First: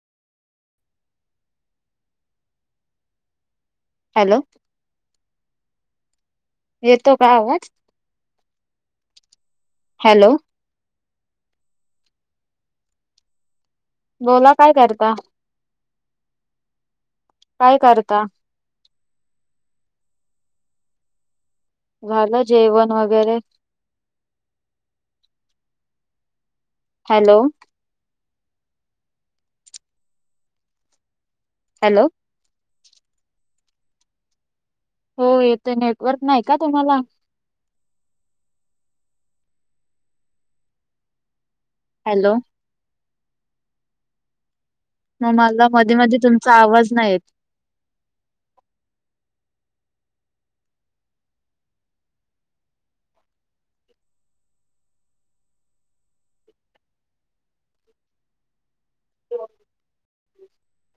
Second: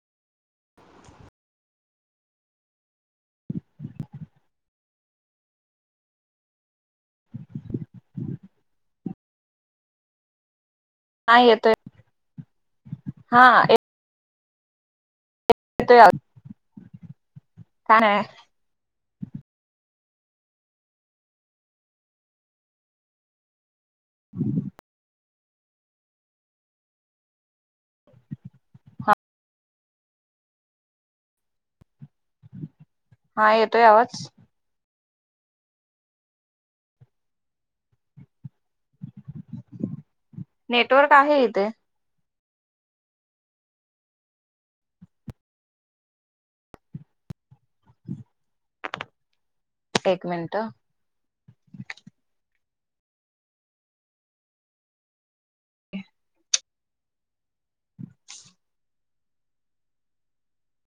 Hello येतोय का आवाज? हॅलो हा येतोय हां बोला काय करता? तया काय करता? झालं जेवण वगैरे. [inaudible] हॅलो हॅलो हा येतोय आवाज? हो येतोय नेटवर्क नाही का तुम्हाला? नेटवर्क आहे इथे. हॅलो नाहीं मला मधी मधी तुमचा आवाज नाहीे येत. एक मिनिटं